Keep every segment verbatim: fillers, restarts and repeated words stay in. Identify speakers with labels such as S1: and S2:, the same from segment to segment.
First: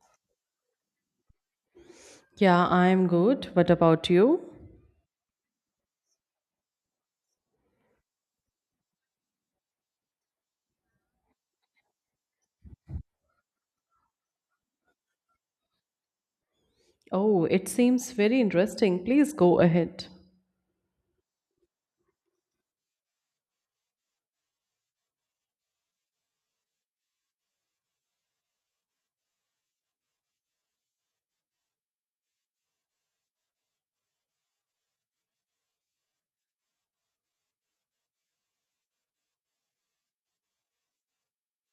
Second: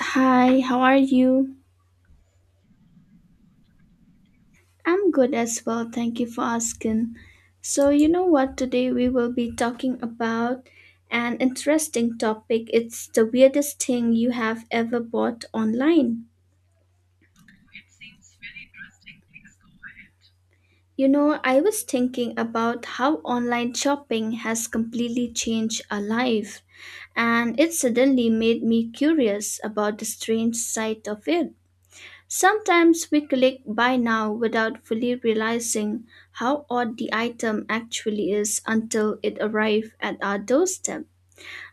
S1: Hi, how are you?
S2: Yeah, I'm good. What about you?
S1: I'm good as well. Thank you for asking. So, you know what? Today we will be talking about an interesting topic. It's the weirdest thing you have ever bought online.
S2: Oh, it seems very interesting. Please go ahead.
S1: You know, I was thinking about how online shopping has completely changed our life, and it suddenly made me curious about the strange side of it. Sometimes we click buy now without fully realizing how odd the item actually is until it arrives at our doorstep.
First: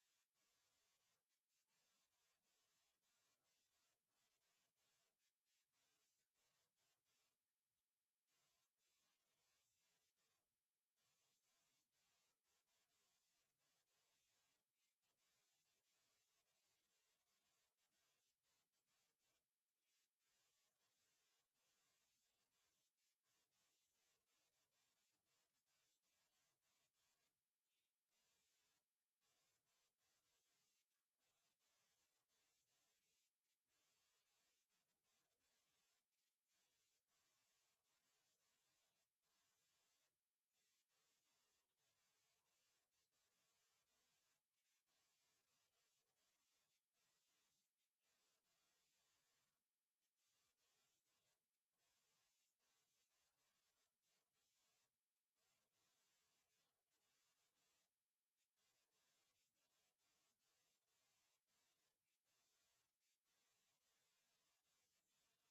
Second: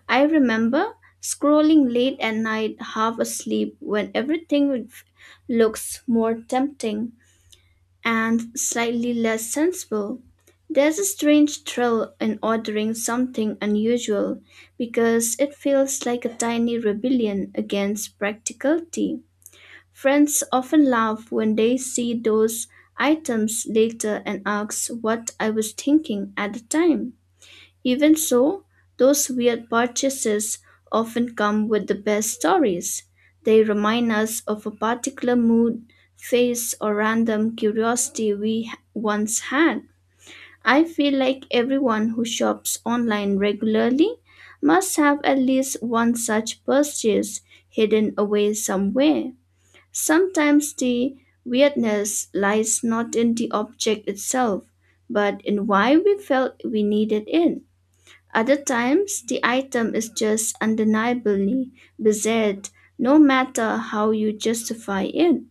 S1: I remember scrolling late at night, half asleep, when everything looks more tempting and slightly less sensible. There's a strange thrill in ordering something unusual because it feels like a tiny rebellion against practicality. Friends often laugh when they see those items later and ask what I was thinking at the time. Even so, those weird purchases often come with the best stories. They remind us of a particular mood, phase, or random curiosity we h- once had. I feel like everyone who shops online regularly must have at least one such purchase hidden away somewhere. Sometimes the weirdness lies not in the object itself, but in why we felt we needed it. Other times, the item is just undeniably bizarre, no matter how you justify it.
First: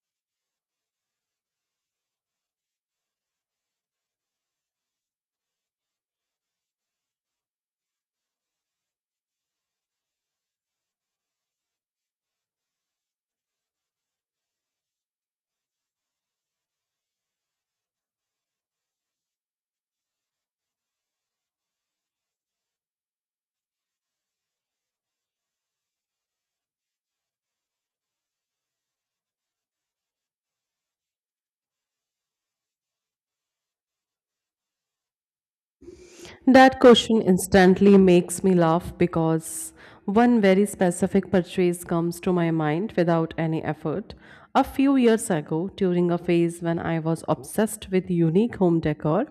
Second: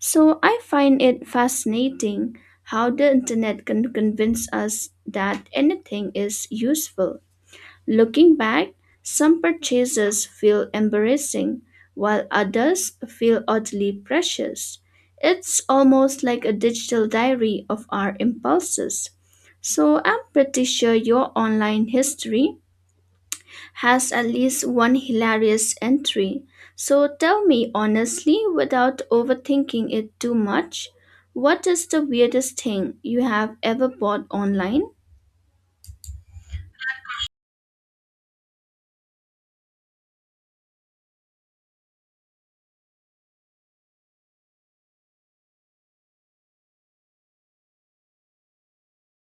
S1: So I find it fascinating how the internet can convince us that anything is useful. Looking back, some purchases feel embarrassing, while others feel oddly precious. It's almost like a digital diary of our impulses. So, I'm pretty sure your online history has at least one hilarious entry. So, tell me honestly without overthinking it too much, what is the weirdest thing you have ever bought online?
S2: That question instantly makes me laugh because one very specific purchase comes to my mind without any effort. A few years ago, during a phase when I was obsessed with unique home decor,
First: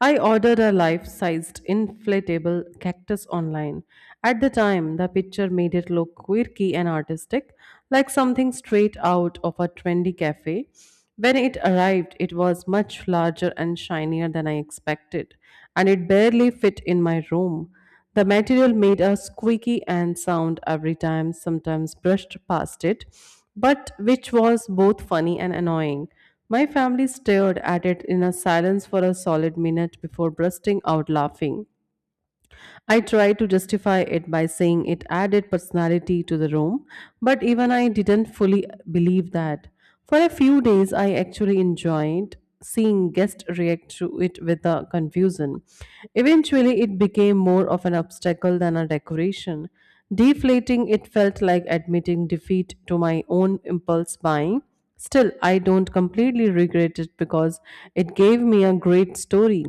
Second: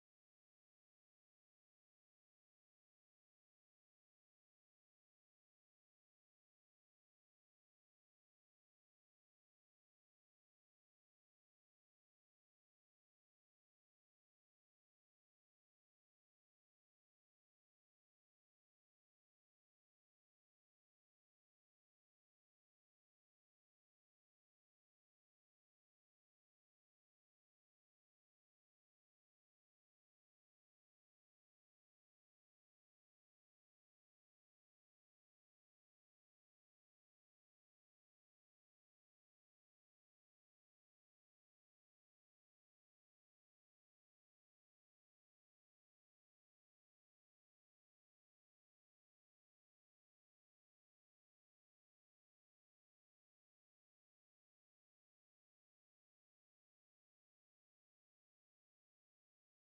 S2: I ordered a life sized inflatable cactus online. At the time, the picture made it look quirky and artistic, like something straight out of a trendy cafe. When it arrived, it was much larger and shinier than I expected and it barely fit in my room. The material made a squeaky and sound every time, sometimes brushed past it, but which was both funny and annoying. My family stared at it in a silence for a solid minute before bursting out laughing. I tried to justify it by saying it added personality to the room, but even I didn't fully believe that. For a few days, I actually enjoyed seeing guests react to it with a confusion. Eventually, it became more of an obstacle than a decoration. Deflating it felt like admitting defeat to my own impulse buying. Still, I don't completely regret it because it gave me a great story.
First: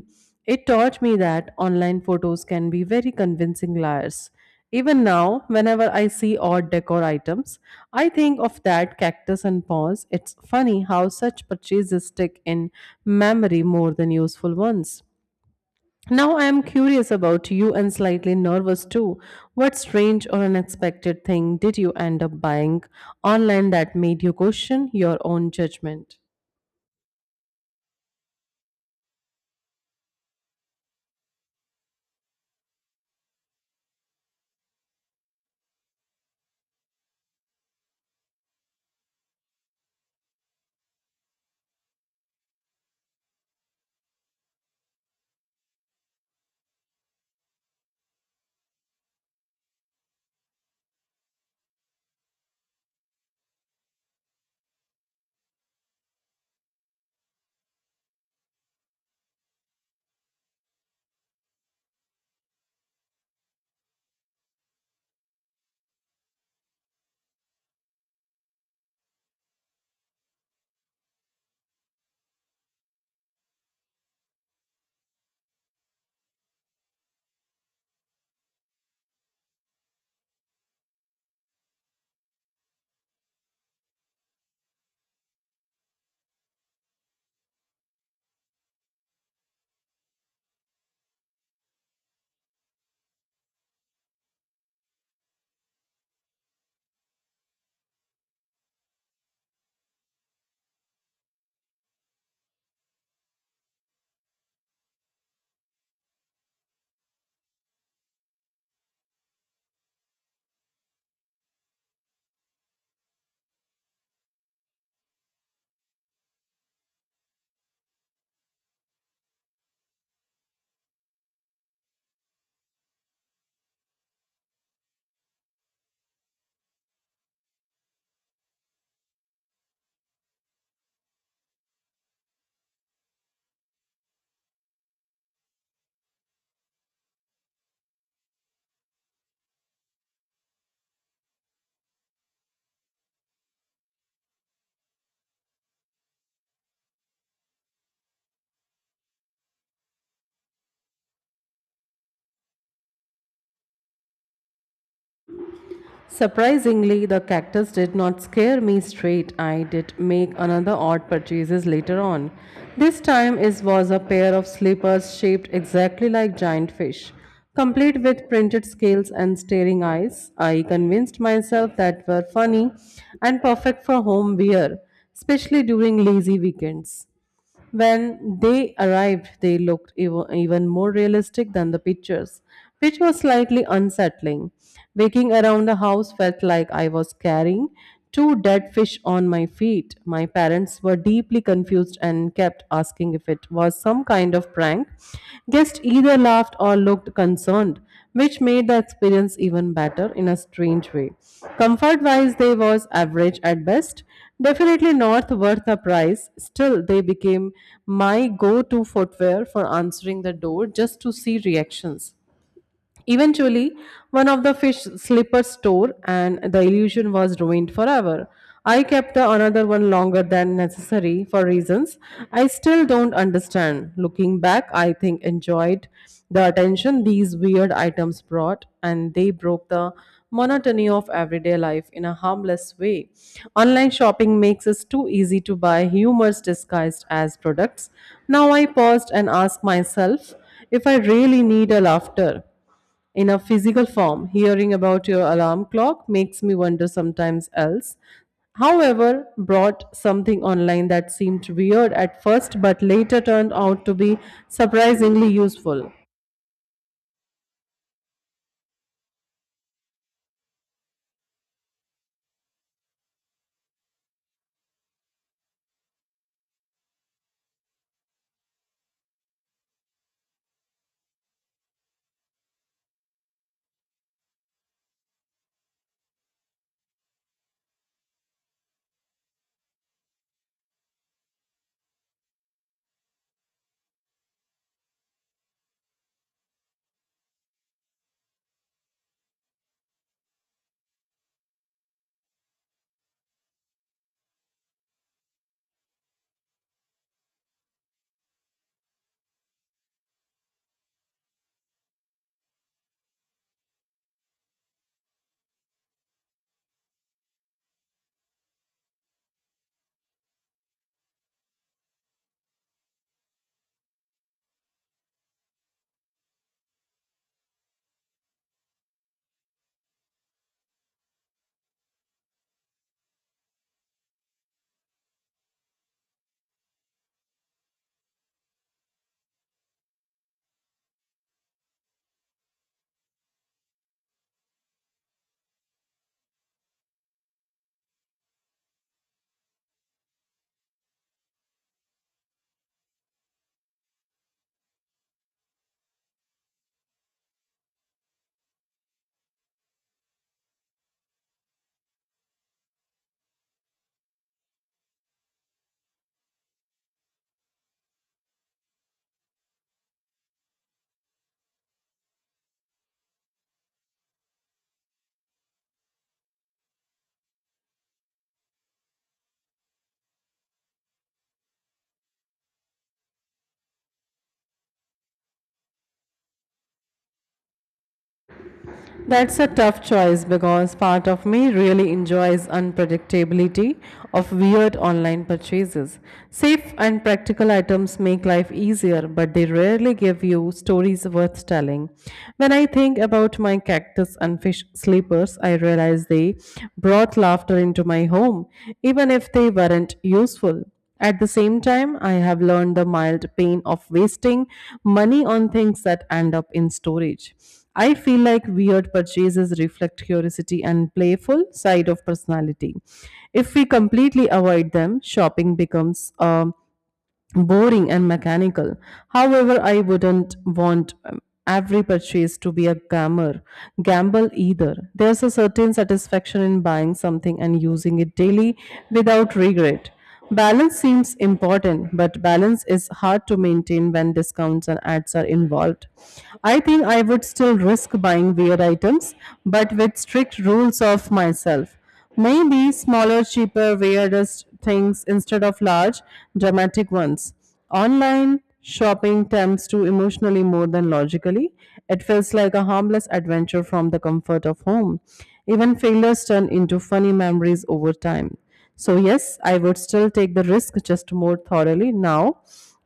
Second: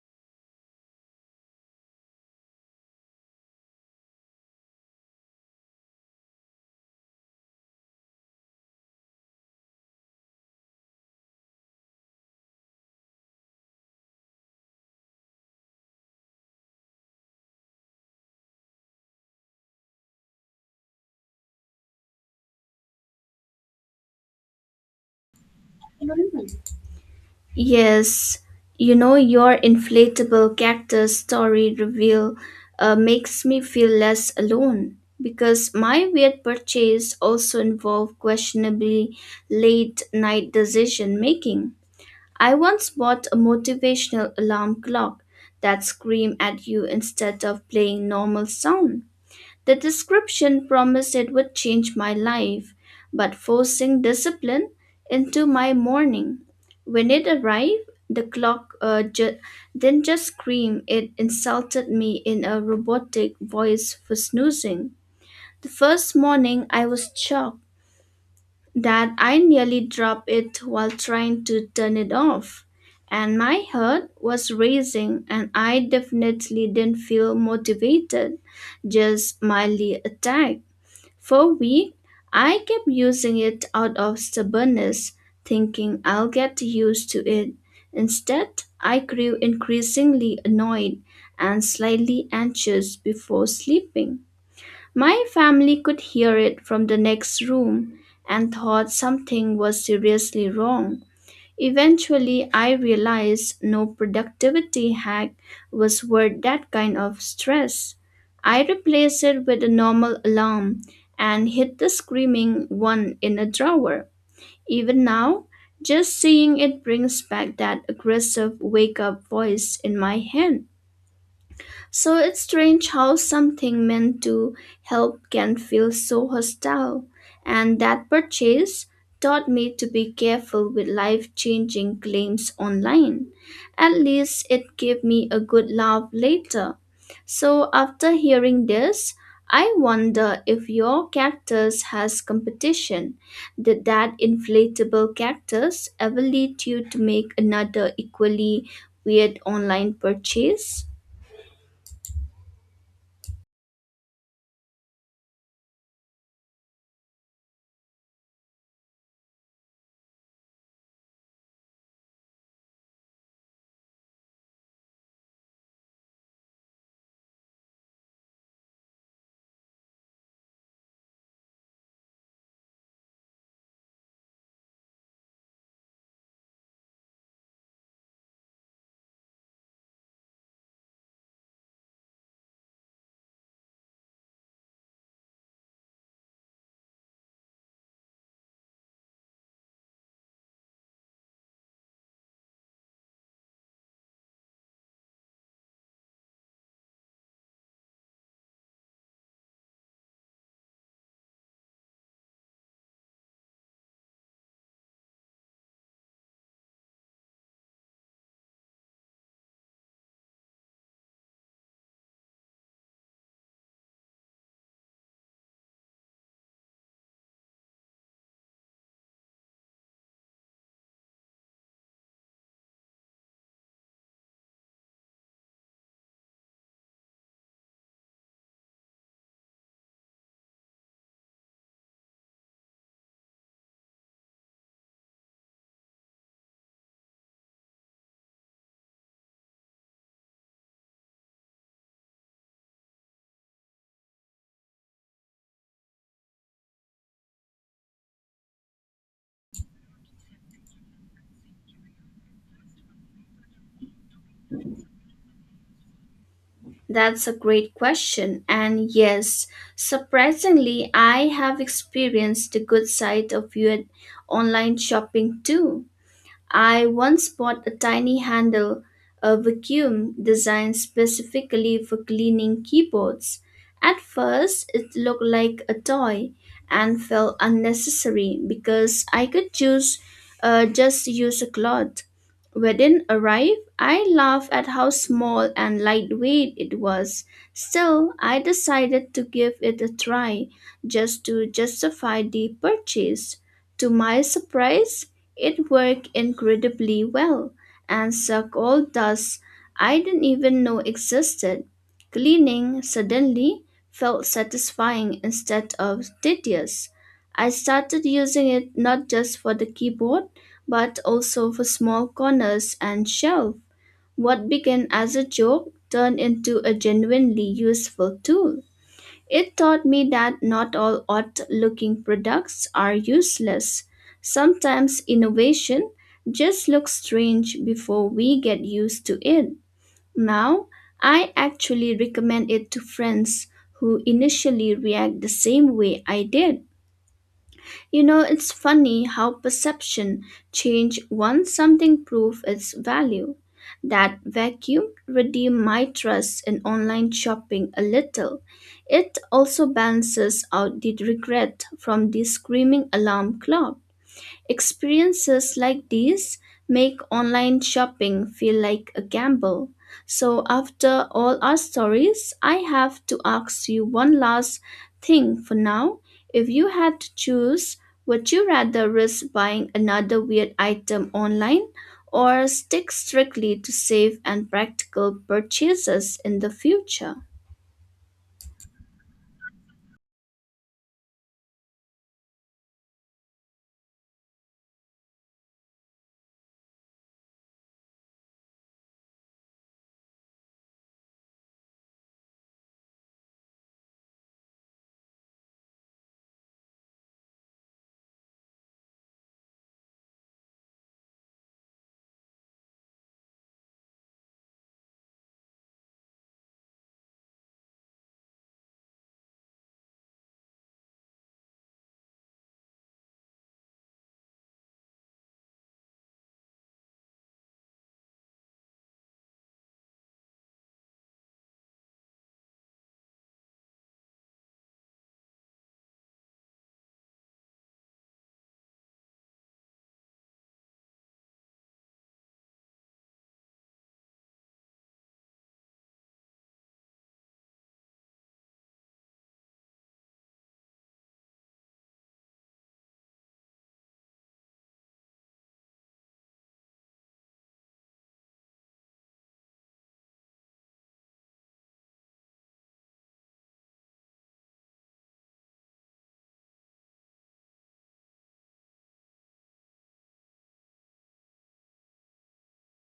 S2: It taught me that online photos can be very convincing liars. Even now, whenever I see odd decor items, I think of that cactus and paws. It's funny how such purchases stick in memory more than useful ones. Now I am curious about you and slightly nervous too. What strange or unexpected thing did you end up buying online that made you question your own judgment?
S1: Yes, you know, your inflatable cactus story reveal uh, makes me feel less alone because my weird purchase also involved questionably late night decision making. I once bought a motivational alarm clock that screamed at you instead of playing normal sound. The description promised it would change my life, but forcing discipline into my morning. When it arrived, the clock uh, ju- didn't just scream, it insulted me in a robotic voice for snoozing. The first morning, I was shocked that I nearly dropped it while trying to turn it off. And my heart was racing, and I definitely didn't feel motivated, just mildly attacked. For a week, I kept using it out of stubbornness, thinking I'll get used to it. Instead, I grew increasingly annoyed and slightly anxious before sleeping. My family could hear it from the next room and thought something was seriously wrong. Eventually, I realized no productivity hack was worth that kind of stress. I replaced it with a normal alarm and hid the screaming one in a drawer. Even now, just seeing it brings back that aggressive wake up voice in my head. So it's strange how something meant to help can feel so hostile. And that purchase taught me to be careful with life changing claims online. At least it gave me a good laugh later. So after hearing this, I wonder if your cactus has competition. Did that inflatable cactus ever lead you to make another equally weird online purchase?
S2: Surprisingly, the cactus did not scare me straight. I did make another odd purchases later on. This time it was a pair of slippers shaped exactly like giant fish, complete with printed scales and staring eyes. I convinced myself that were funny and perfect for home wear, especially during lazy weekends. When they arrived, they looked ev- even more realistic than the pictures, which was slightly unsettling. Waking around the house felt like I was carrying two dead fish on my feet. My parents were deeply confused and kept asking if it was some kind of prank. Guests either laughed or looked concerned, which made the experience even better in a strange way. Comfort wise, they was average at best, definitely not worth the price. Still, they became my go to footwear for answering the door just to see reactions. Eventually, one of the fish slippers tore and the illusion was ruined forever. I kept the another one longer than necessary for reasons I still don't understand. Looking back, I think enjoyed the attention these weird items brought and they broke the monotony of everyday life in a harmless way. Online shopping makes us too easy to buy humors disguised as products. Now I paused and asked myself if I really need a laughter in a physical form. Hearing about your alarm clock makes me wonder sometimes else. However, brought something online that seemed weird at first but later turned out to be surprisingly useful.
S1: That's a great question. And yes, surprisingly, I have experienced the good side of your online shopping too. I once bought a tiny handle, a vacuum designed specifically for cleaning keyboards. At first, it looked like a toy and felt unnecessary because I could choose uh, just use a cloth. Within arrived, I laughed at how small and lightweight it was. Still, I decided to give it a try just to justify the purchase. To my surprise, it worked incredibly well and sucked all dust I didn't even know existed. Cleaning suddenly felt satisfying instead of tedious. I started using it not just for the keyboard but also for small corners and shelves. What began as a joke turned into a genuinely useful tool. It taught me that not all odd looking products are useless. Sometimes innovation just looks strange before we get used to it. Now, I actually recommend it to friends who initially react the same way I did. You know, it's funny how perception change once something prove its value. That vacuum redeemed my trust in online shopping a little. It also balances out the regret from the screaming alarm clock. Experiences like these make online shopping feel like a gamble. So, after all our stories, I have to ask you one last thing for now. If you had to choose, would you rather risk buying another weird item online or stick strictly to safe and practical purchases in the future?
S2: That's a tough choice because part of me really enjoys unpredictability of weird online purchases. Safe and practical items make life easier, but they rarely give you stories worth telling. When I think about my cactus and fish sleepers, I realize they brought laughter into my home, even if they weren't useful. At the same time, I have learned the mild pain of wasting money on things that end up in storage. I feel like weird purchases reflect curiosity and playful side of personality. If we completely avoid them, shopping becomes a boring and mechanical. However, I wouldn't want um, every purchase to be a gamer, gamble either. There's a certain satisfaction in buying something and using it daily without regret. Balance seems important, but balance is hard to maintain when discounts and ads are involved. I think I would still risk buying weird items, but with strict rules of myself. Maybe smaller, cheaper, weirdest things instead of large, dramatic ones. Online shopping tempts to emotionally more than logically. It feels like a harmless adventure from the comfort of home. Even failures turn into funny memories over time. So, yes, I would still take the risk just more thoroughly now,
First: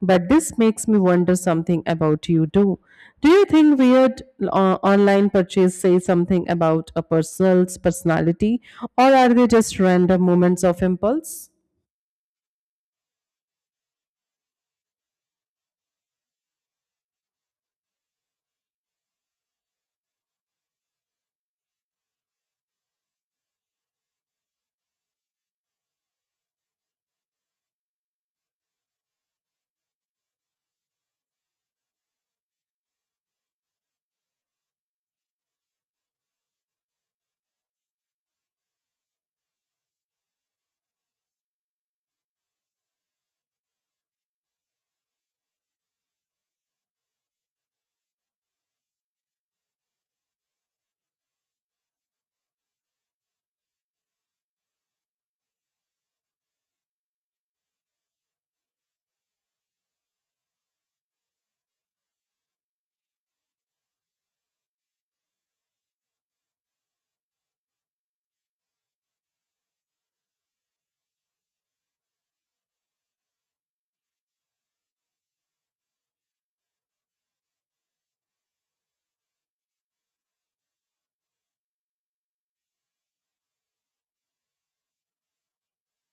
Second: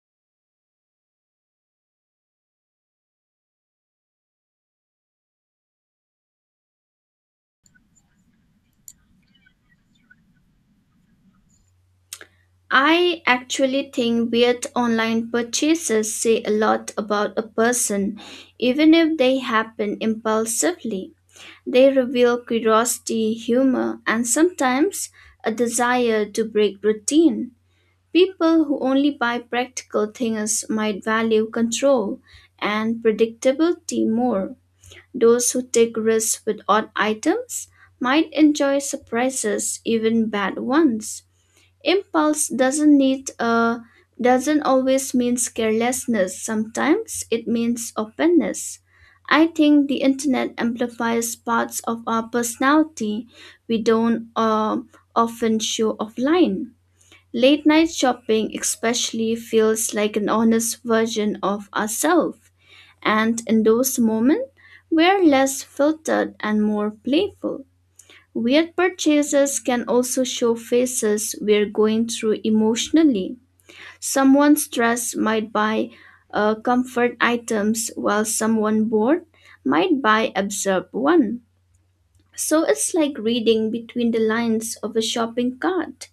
S2: but this makes me wonder something about you too. Do you think weird uh, online purchase say something about a person's personality or are they just random moments of impulse?
S1: I actually think weird online purchases say a lot about a person, even if they happen impulsively. They reveal curiosity, humor, and sometimes a desire to break routine. People who only buy practical things might value control and predictability more. Those who take risks with odd items might enjoy surprises, even bad ones. Impulse doesn't need uh, doesn't always mean carelessness. Sometimes it means openness. I think the internet amplifies parts of our personality we don't uh, often show offline. Late night shopping especially feels like an honest version of ourselves, and in those moments we're less filtered and more playful. Weird purchases can also show phases we're going through emotionally. Someone stressed might buy uh, comfort items, while someone bored might buy absurd one. So it's like reading between the lines of a shopping cart.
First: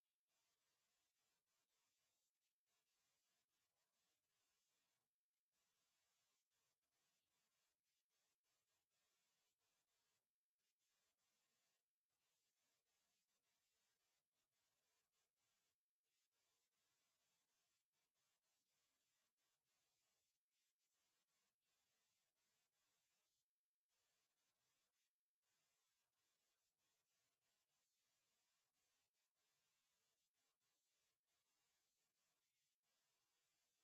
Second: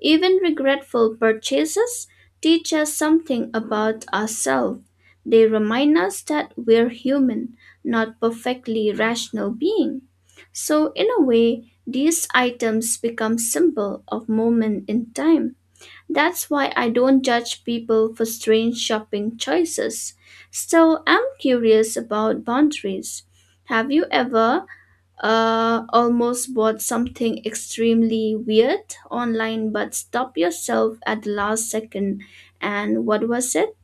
S1: Even regretful purchases teach us something about ourselves. They remind us that we're human, not perfectly rational being. So in a way, these items become symbol of moment in time. That's why I don't judge people for strange shopping choices. Still, I'm curious about boundaries. Have you ever uh, almost bought something extremely weird online but stopped yourself at the last second? And what was it?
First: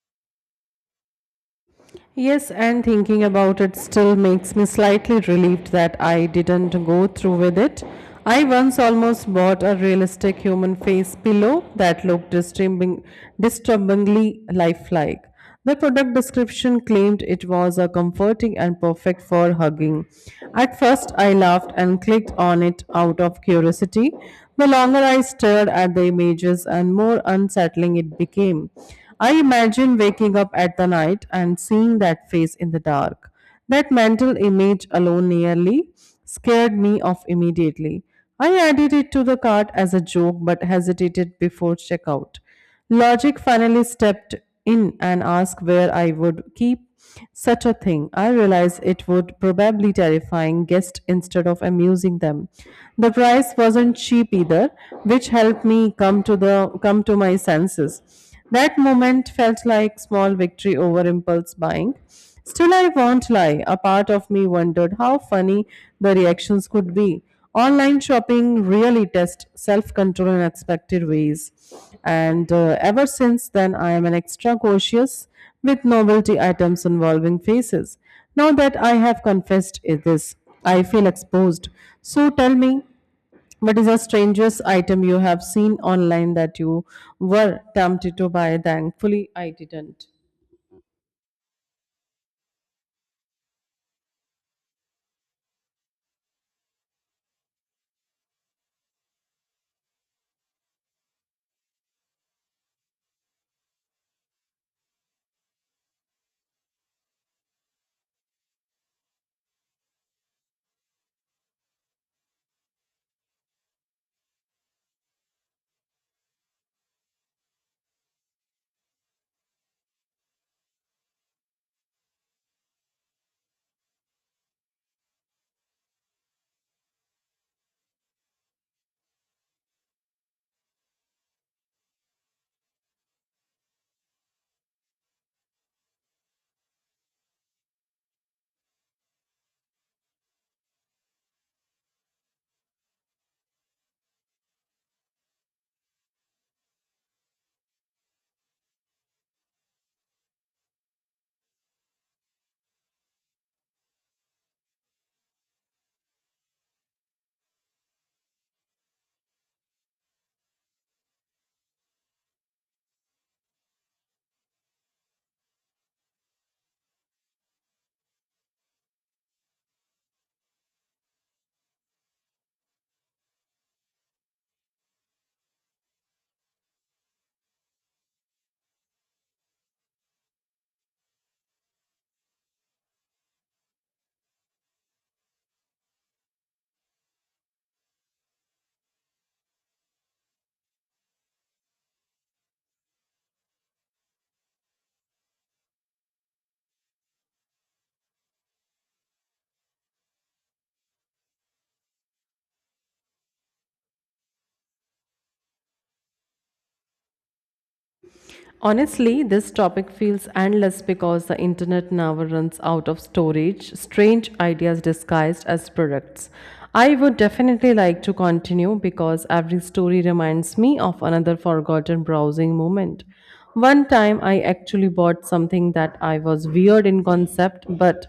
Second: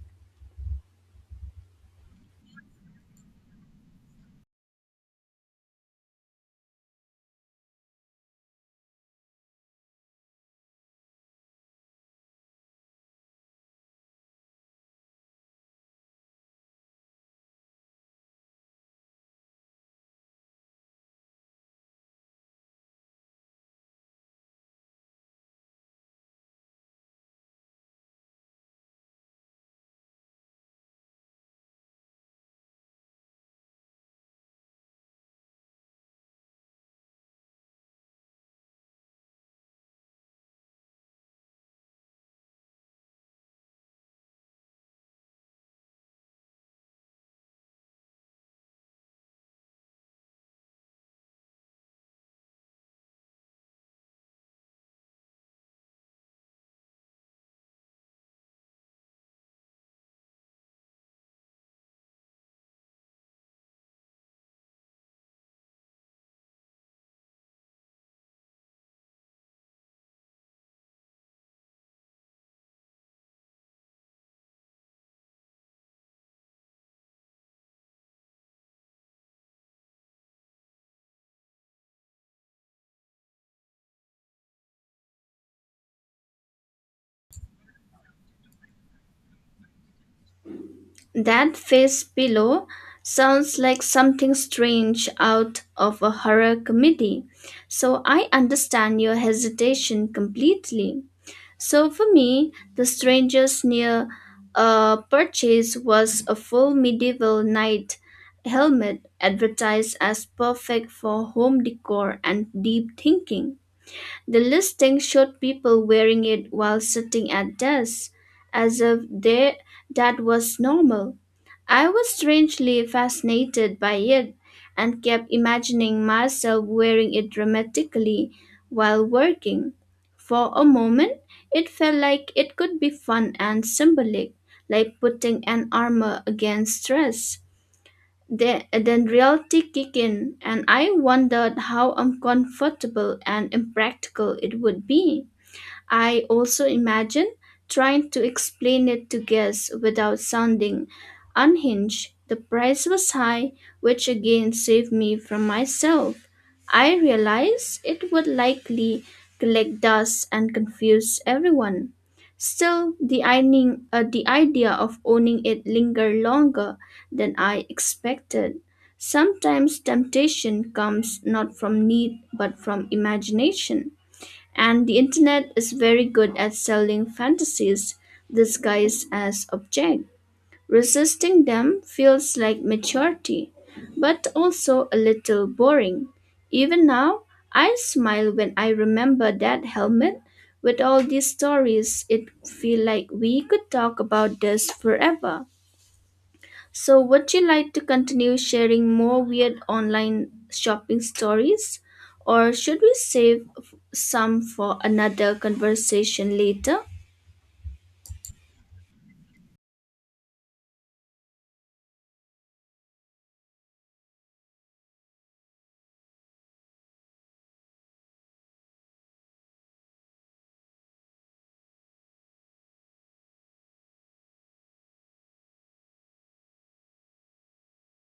S2: Yes, and thinking about it still makes me slightly relieved that I didn't go through with it. I once almost bought a realistic human face pillow that looked disturbing, disturbingly lifelike. The product description claimed it was a comforting and perfect for hugging. At first, I laughed and clicked on it out of curiosity. The longer I stared at the images and more unsettling it became. I imagine waking up at the night and seeing that face in the dark. That mental image alone nearly scared me off immediately. I added it to the cart as a joke but hesitated before checkout. Logic finally stepped in and asked where I would keep such a thing. I realized it would probably terrifying guests instead of amusing them. The price wasn't cheap either, which helped me come to the come to my senses. That moment felt like small victory over impulse buying. Still, I won't lie, a part of me wondered how funny the reactions could be. Online shopping really tests self control in unexpected ways. And uh, Ever since then, I am an extra cautious with novelty items involving faces. Now that I have confessed it- this, I feel exposed. So tell me, what is a strangest item you have seen online that you were tempted to buy? Thankfully, I didn't.
S1: That face pillow sounds like something strange out of a horror comedy. So I understand your hesitation completely. So for me, the strangers near uh, purchase was a full medieval knight helmet advertised as perfect for home decor and deep thinking. The listing showed people wearing it while sitting at desks, as if they, that was normal. I was strangely fascinated by it and kept imagining myself wearing it dramatically while working. For a moment, it felt like it could be fun and symbolic, like putting an armor against stress. Then, then reality kicked in, and I wondered how uncomfortable and impractical it would be. I also imagine trying to explain it to guests without sounding unhinged. The price was high, which again saved me from myself. I realized it would likely collect dust and confuse everyone. Still, the, ironing, uh, the idea of owning it lingered longer than I expected. Sometimes temptation comes not from need but from imagination. And the internet is very good at selling fantasies disguised as object. Resisting them feels like maturity, but also a little boring. Even now, I smile when I remember that helmet. With all these stories, it feel like we could talk about this forever. So, would you like to continue sharing more weird online shopping stories, or should we save f- some for another conversation later?
S2: Honestly, this topic feels endless because the internet never runs out of storage, strange ideas disguised as products. I would definitely like to continue because every story reminds me of another forgotten browsing moment. One time I actually bought something that I was weird in concept, but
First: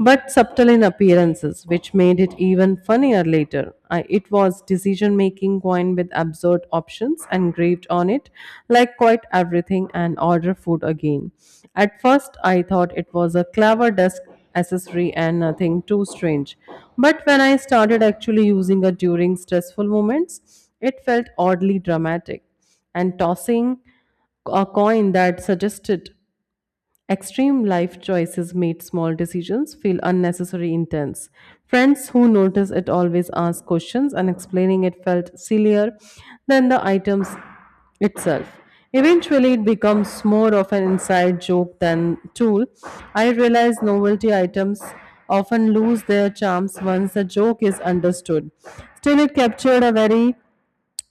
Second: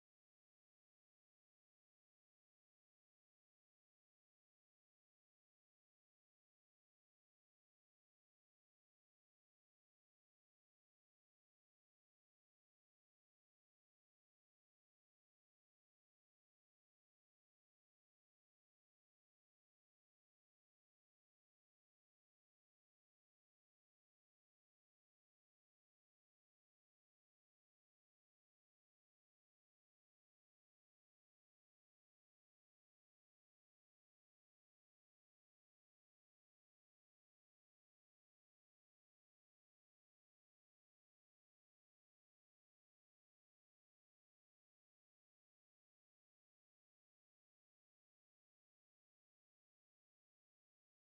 S2: but subtle in appearances, which made it even funnier later. I, it was decision making coined with absurd options engraved on it, like quite everything and order food again. At first, I thought it was a clever desk accessory and nothing too strange. But when I started actually using it during stressful moments, it felt oddly dramatic and tossing a coin that suggested extreme life choices made small decisions feel unnecessary intense. Friends who notice it always ask questions, and explaining it felt sillier than the items itself. Eventually, it becomes more of an inside joke than tool. I realize novelty items often lose their charms once the joke is understood. Still, it captured a very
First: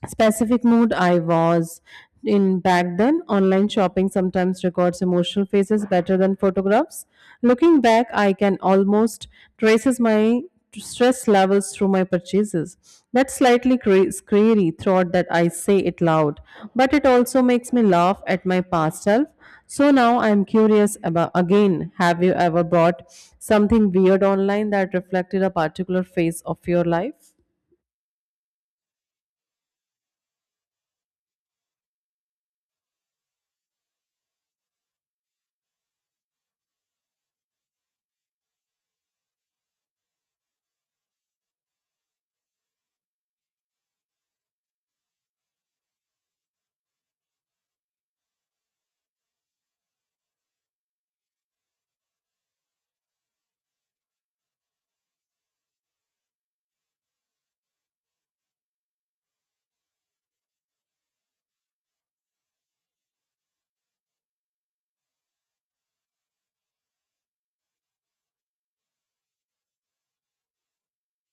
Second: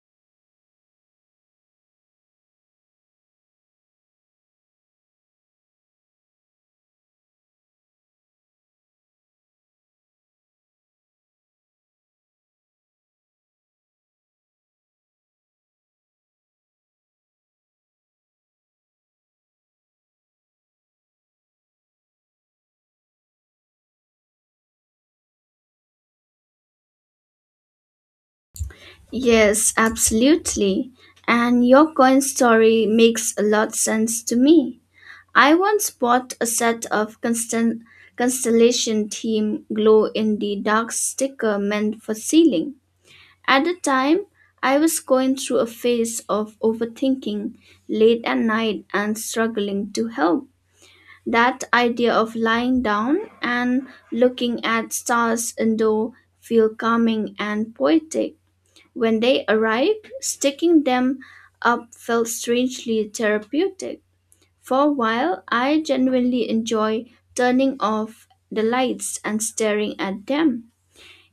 S2: specific mood I was in back then. Online shopping sometimes records emotional faces better than photographs. Looking back, I can almost traces my stress levels through my purchases. That slightly cra- scary thought that I say it loud, but it also makes me laugh at my past self. So now I'm curious about again, have you ever bought something weird online that reflected a particular phase of your life?
S1: Yes, absolutely. And your coin story makes a lot sense to me. I once bought a set of constant constellation theme glow in the dark sticker meant for sealing. At the time, I was going through a phase of overthinking late at night and struggling to help. That idea of lying down and looking at stars indoor feel calming and poetic. When they arrived, sticking them up felt strangely therapeutic. For a while, I genuinely enjoy turning off the lights and staring at them.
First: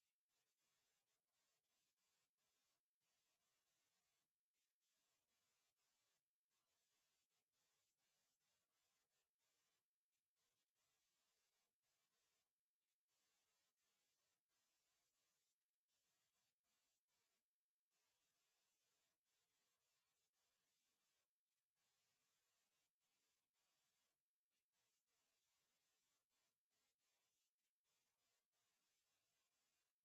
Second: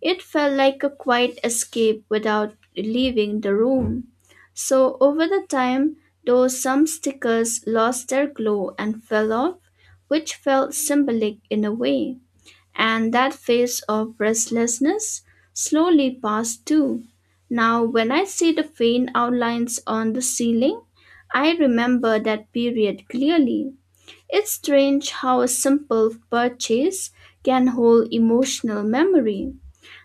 S1: It felt like a quiet escape without leaving the room. So over the time, though some stickers lost their glow and fell off, which felt symbolic in a way, and that phase of restlessness slowly passed too. Now, when I see the faint outlines on the ceiling, I remember that period clearly. It's strange how a simple purchase can hold emotional memory.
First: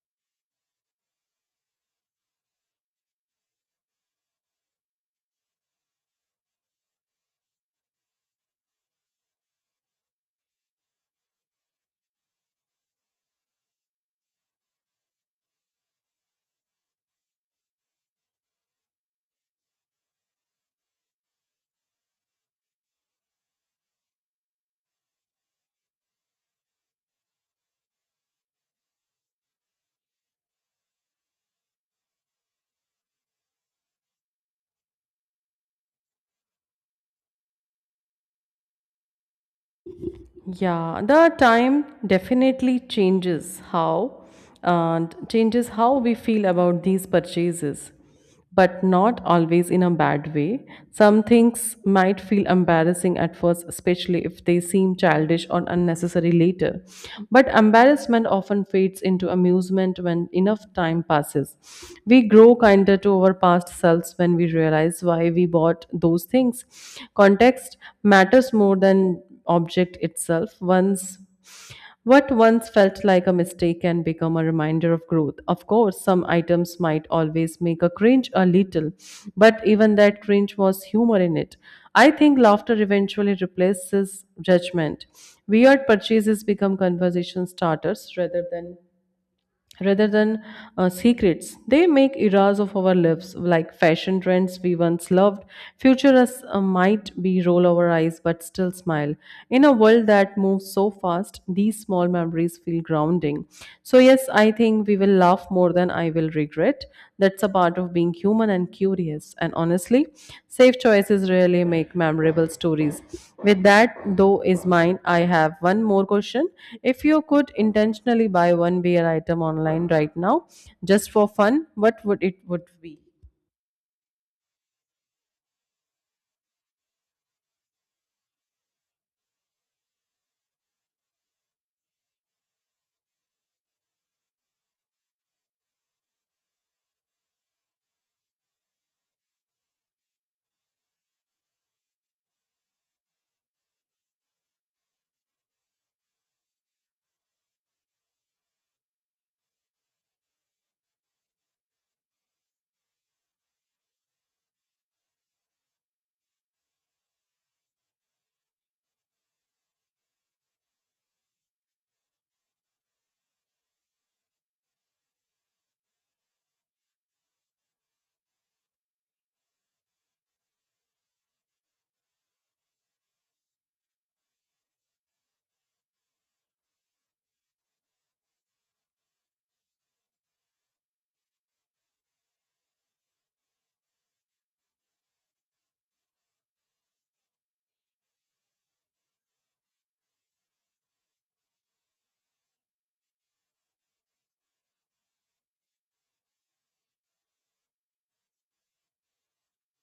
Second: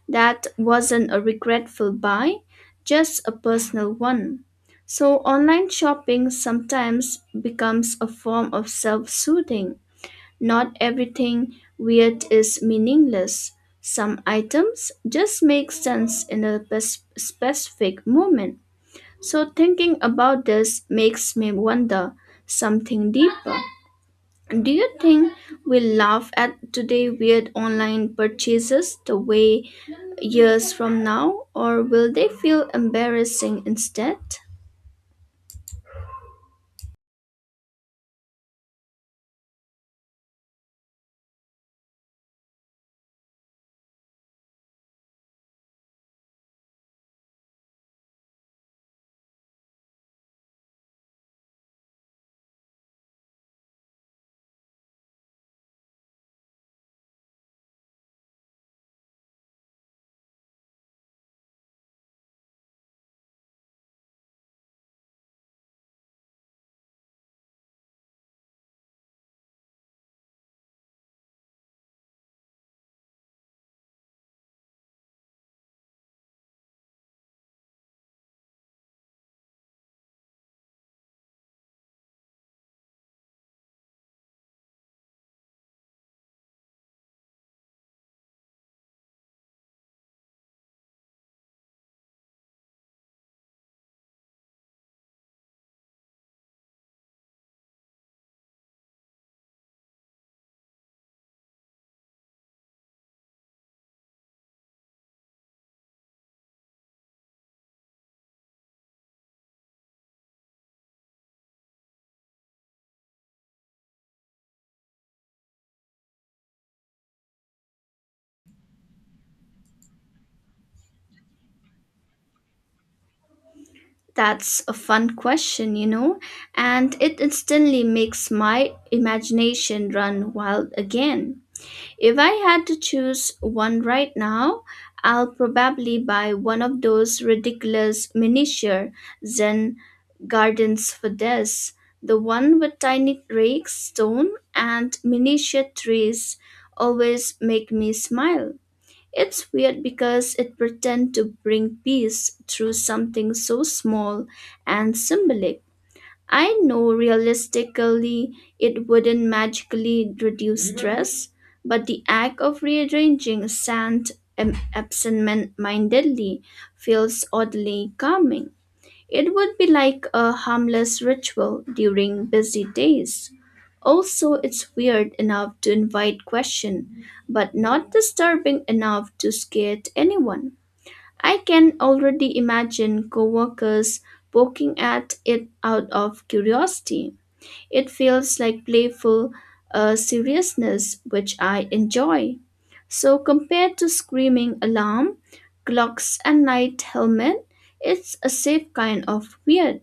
S1: That wasn't a regretful buy, just a personal one. So, online shopping sometimes becomes a form of self soothing. Not everything weird is meaningless. Some items just make sense in a pers- specific moment. So, thinking about this makes me wonder something deeper. Do you think we laugh at today weird online purchases the way years from now, or will they feel embarrassing instead?
S2: Yeah, the time definitely changes how and changes how we feel about these purchases, but not always in a bad way. Some things might feel embarrassing at first, especially if they seem childish or unnecessary later. But embarrassment often fades into amusement when enough time passes. We grow kinder to our past selves when we realize why we bought those things. Context matters more than object itself. Once What once felt like a mistake can become a reminder of growth. Of course, some items might always make a cringe a little, but even that cringe was humor in it. I think laughter eventually replaces judgment. Weird purchases become conversation starters rather than rather than uh, secrets. They make eras of our lives, like fashion trends we once loved. Futurists uh, might be roll our eyes but still smile. In a world that moves so fast, these small memories feel grounding. So, yes, I think we will laugh more than I will regret. That's a part of being human and curious. And honestly, safe choices really make memorable stories. With that, though, is mine. I have one more question. If you could intentionally buy one wear item online right now, just for fun, what would it would be?
S1: That's a fun question, you know, and it instantly makes my imagination run wild again. If I had to choose one right now, I'll probably buy one of those ridiculous miniature Zen gardens for this. The one with tiny rakes, stone, and miniature trees always make me smile. It's weird because it pretends to bring peace through something so small and symbolic. I know realistically it wouldn't magically reduce stress, but the act of rearranging sand ab- absent-mindedly feels oddly calming. It would be like a harmless ritual during busy days. Also, it's weird enough to invite question, but not disturbing enough to scare anyone. I can already imagine coworkers poking at it out of curiosity. It feels like playful uh, seriousness, which I enjoy. So, compared to screaming alarm, clocks, and night helmet, it's a safe kind of weird.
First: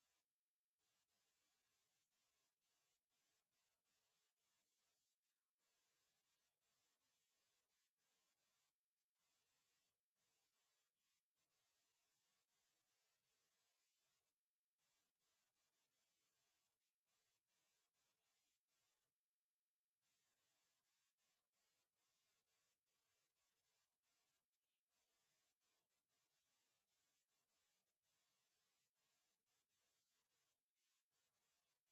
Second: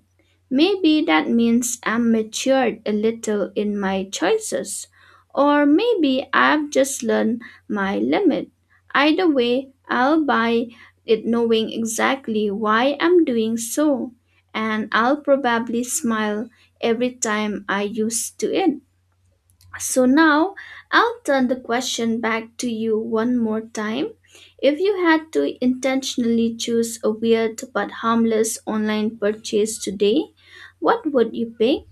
S1: Maybe that means I'm matured a little in my choices, or maybe I've just learned my limit. Either way, I'll buy it knowing exactly why I'm doing so, and I'll probably smile every time I use to it. So now I'll turn the question back to you one more time. If you had to intentionally choose a weird but harmless online purchase today, what would you pick?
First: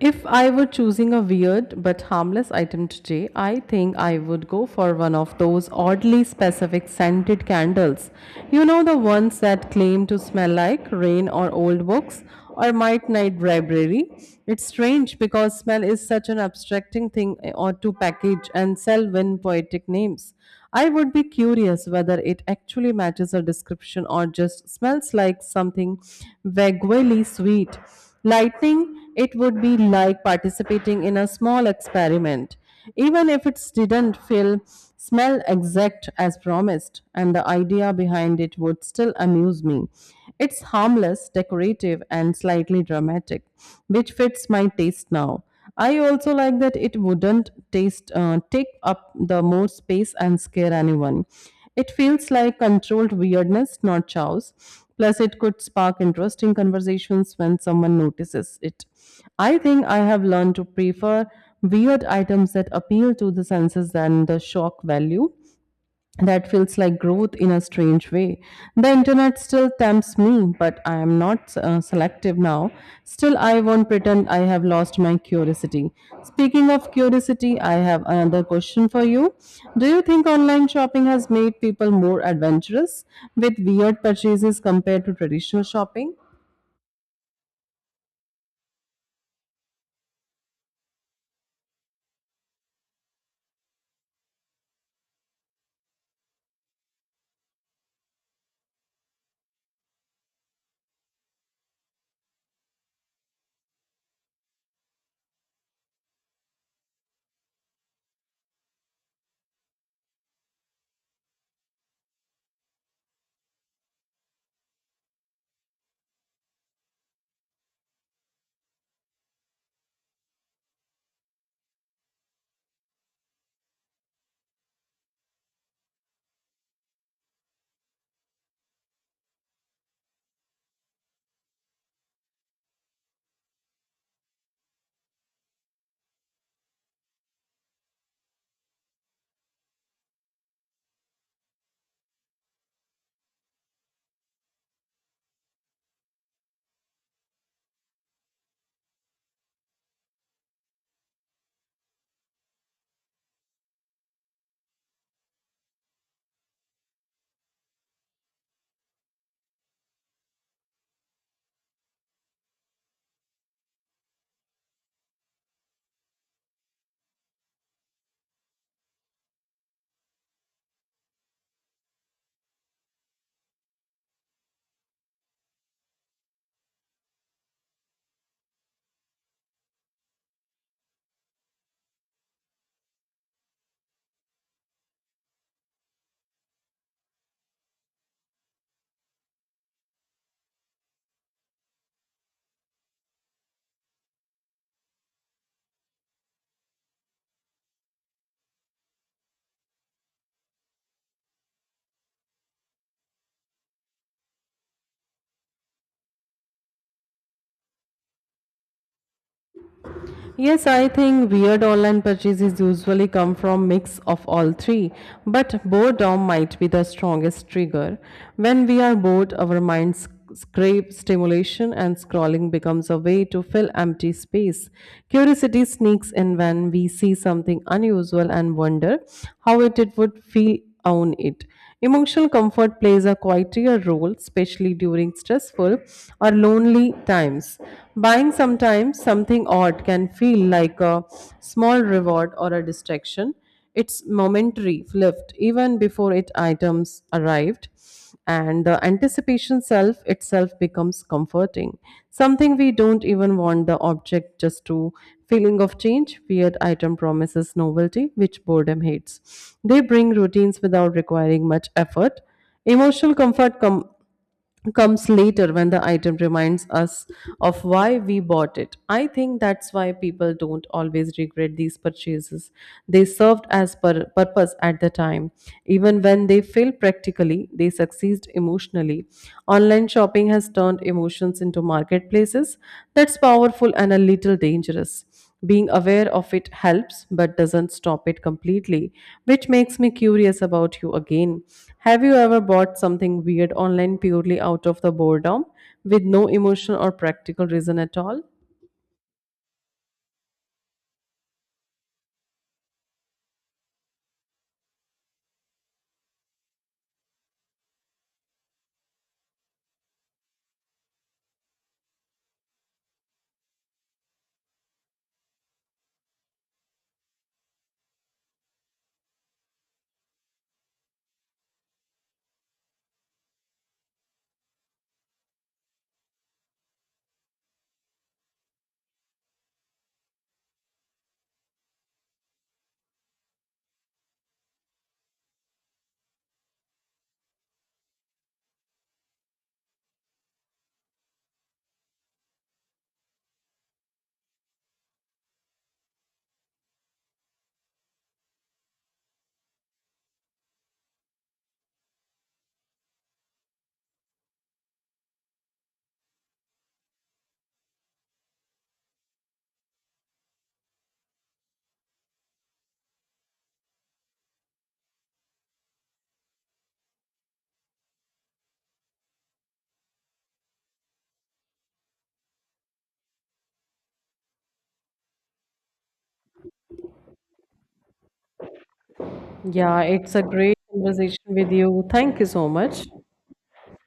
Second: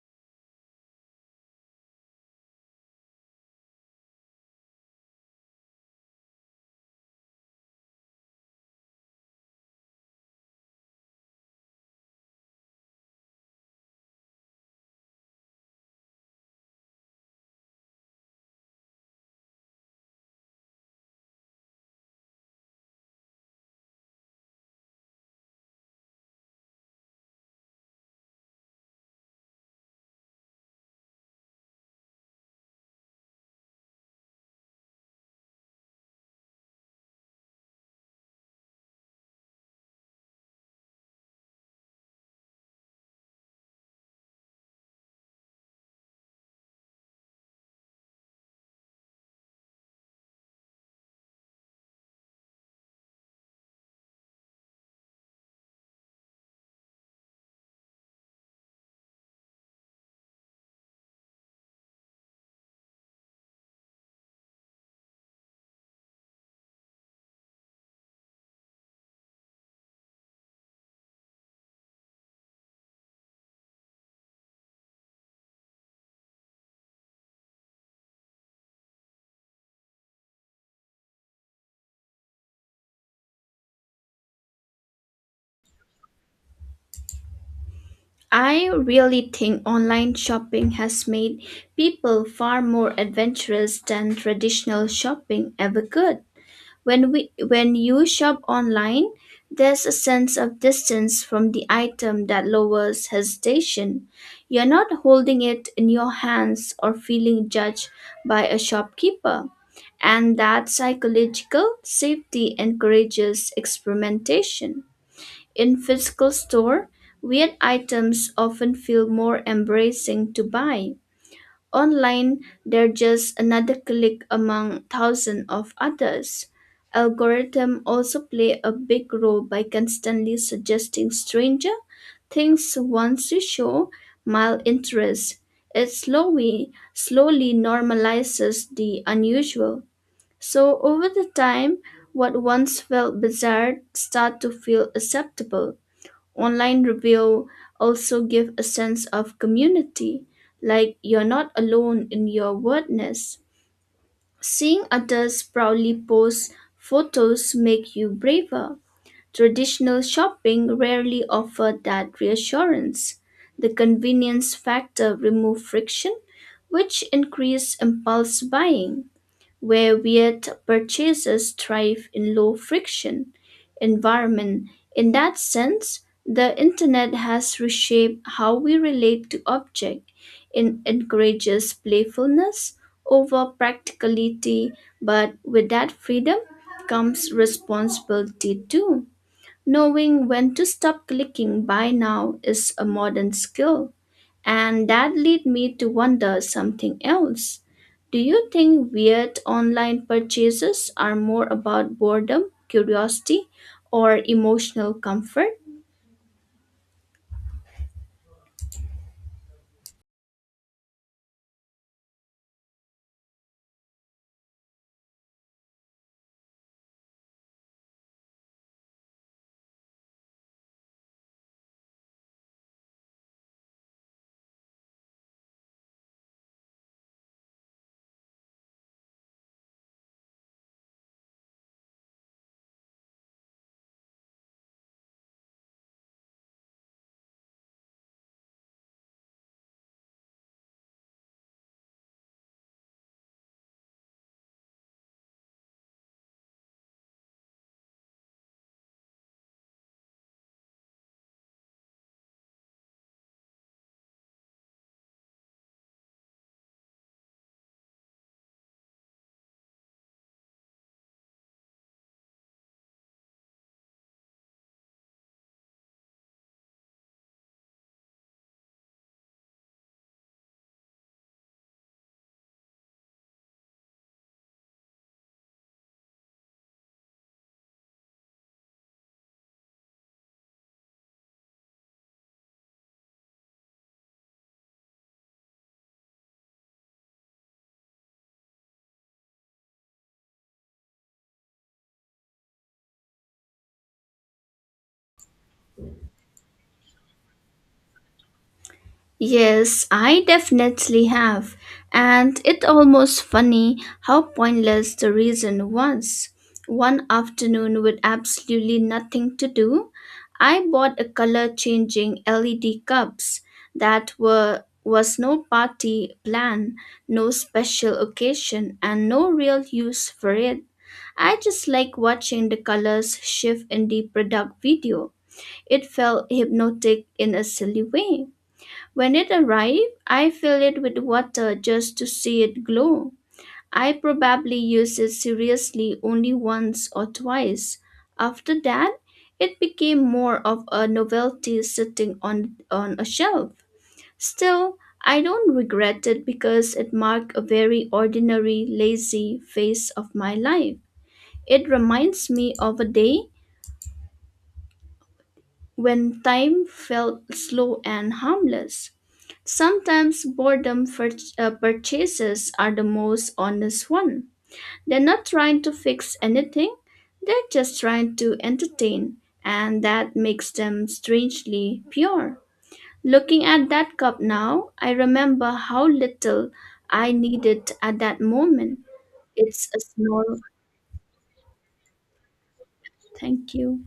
S2: If I were choosing a weird but harmless item today, I think I would go for one of those oddly specific scented candles. You know, the ones that claim to smell like rain or old books or might night library. It's strange because smell is such an abstracting thing eh, or to package and sell when poetic names. I would be curious whether it actually matches a description or just smells like something vaguely sweet. Lightning, it would be like participating in a small experiment, even if it didn't feel smell exact as promised, and the idea behind it would still amuse me. It's harmless, decorative, and slightly dramatic, which fits my taste now. I also like that it wouldn't taste uh, take up the more space and scare anyone. It feels like controlled weirdness, not chows. Plus, it could spark interesting conversations when someone notices it. I think I have learned to prefer weird items that appeal to the senses than the shock value. That feels like growth in a strange way. The internet still tempts me, but I am not uh, selective now. Still, I won't pretend I have lost my curiosity. Speaking of curiosity, I have another question for you. Do you think online shopping has made people more adventurous with weird purchases compared to traditional shopping?
S1: I really think online shopping has made people far more adventurous than traditional shopping ever could. When we when you shop online, there's a sense of distance from the item that lowers hesitation. You're not holding it in your hands or feeling judged by a shopkeeper. And that psychological safety encourages experimentation. In physical store, weird items often feel more embracing to buy. Online, they're just another click among thousands of others. Algorithms also play a big role by constantly suggesting stranger things once you show mild interest. It slowly, slowly normalizes the unusual. So over the time, what once felt bizarre start to feel acceptable. Online review also give a sense of community, like you're not alone in your weirdness. Seeing others proudly post photos make you braver. Traditional shopping rarely offer that reassurance. The convenience factor remove friction, which increase impulse buying, where weird purchases thrive in low friction environment. In that sense, the internet has reshaped how we relate to objects. It encourages playfulness over practicality, but with that freedom comes responsibility too. Knowing when to stop clicking by now is a modern skill, and that lead me to wonder something else. Do you think weird online purchases are more about boredom, curiosity, or emotional comfort?
S2: Yes, I think weird online purchases usually come from mix of all three, but boredom might be the strongest trigger. When we are bored, our minds scrape stimulation and scrolling becomes a way to fill empty space. Curiosity sneaks in when we see something unusual and wonder how it, it would feel own it. Emotional comfort plays a quieter role, especially during stressful or lonely times. Buying sometimes something odd can feel like a small reward or a distraction. It's momentary lift, even before it items arrived and the anticipation self itself becomes comforting something we don't even want the object just to feeling of change weird item promises novelty which boredom hates they bring routines without requiring much effort emotional comfort com- comes later when the item reminds us of why we bought it. I think that's why people don't always regret these purchases. They served as per- purpose at the time. Even when they fail practically, they succeed emotionally. Online shopping has turned emotions into marketplaces. That's powerful and a little dangerous. Being aware of it helps but doesn't stop it completely, which makes me curious about you again. Have you ever bought something weird online purely out of the boredom with no emotional or practical reason at all?
S1: Yes, I definitely have. And it almost funny how pointless the reason was. One afternoon with absolutely nothing to do, I bought a color changing L E D cups that were was no party plan, no special occasion and no real use for it. I just like watching the colors shift in the product video. It felt hypnotic in a silly way. When it arrives, I fill it with water just to see it glow. I probably use it seriously only once or twice. After that, it became more of a novelty sitting on, on a shelf. Still, I don't regret it because it marked a very ordinary, lazy phase of my life. It reminds me of a day when time felt slow and harmless. Sometimes boredom pur- uh, purchases are the most honest one. They're not trying to fix anything, they're just trying to entertain, and that makes them strangely pure. Looking at that cup now, I remember how little I needed at that moment. It's a
S2: Yeah, it's a
S1: small
S2: great conversation with you. Thank you so much.
S1: thank you.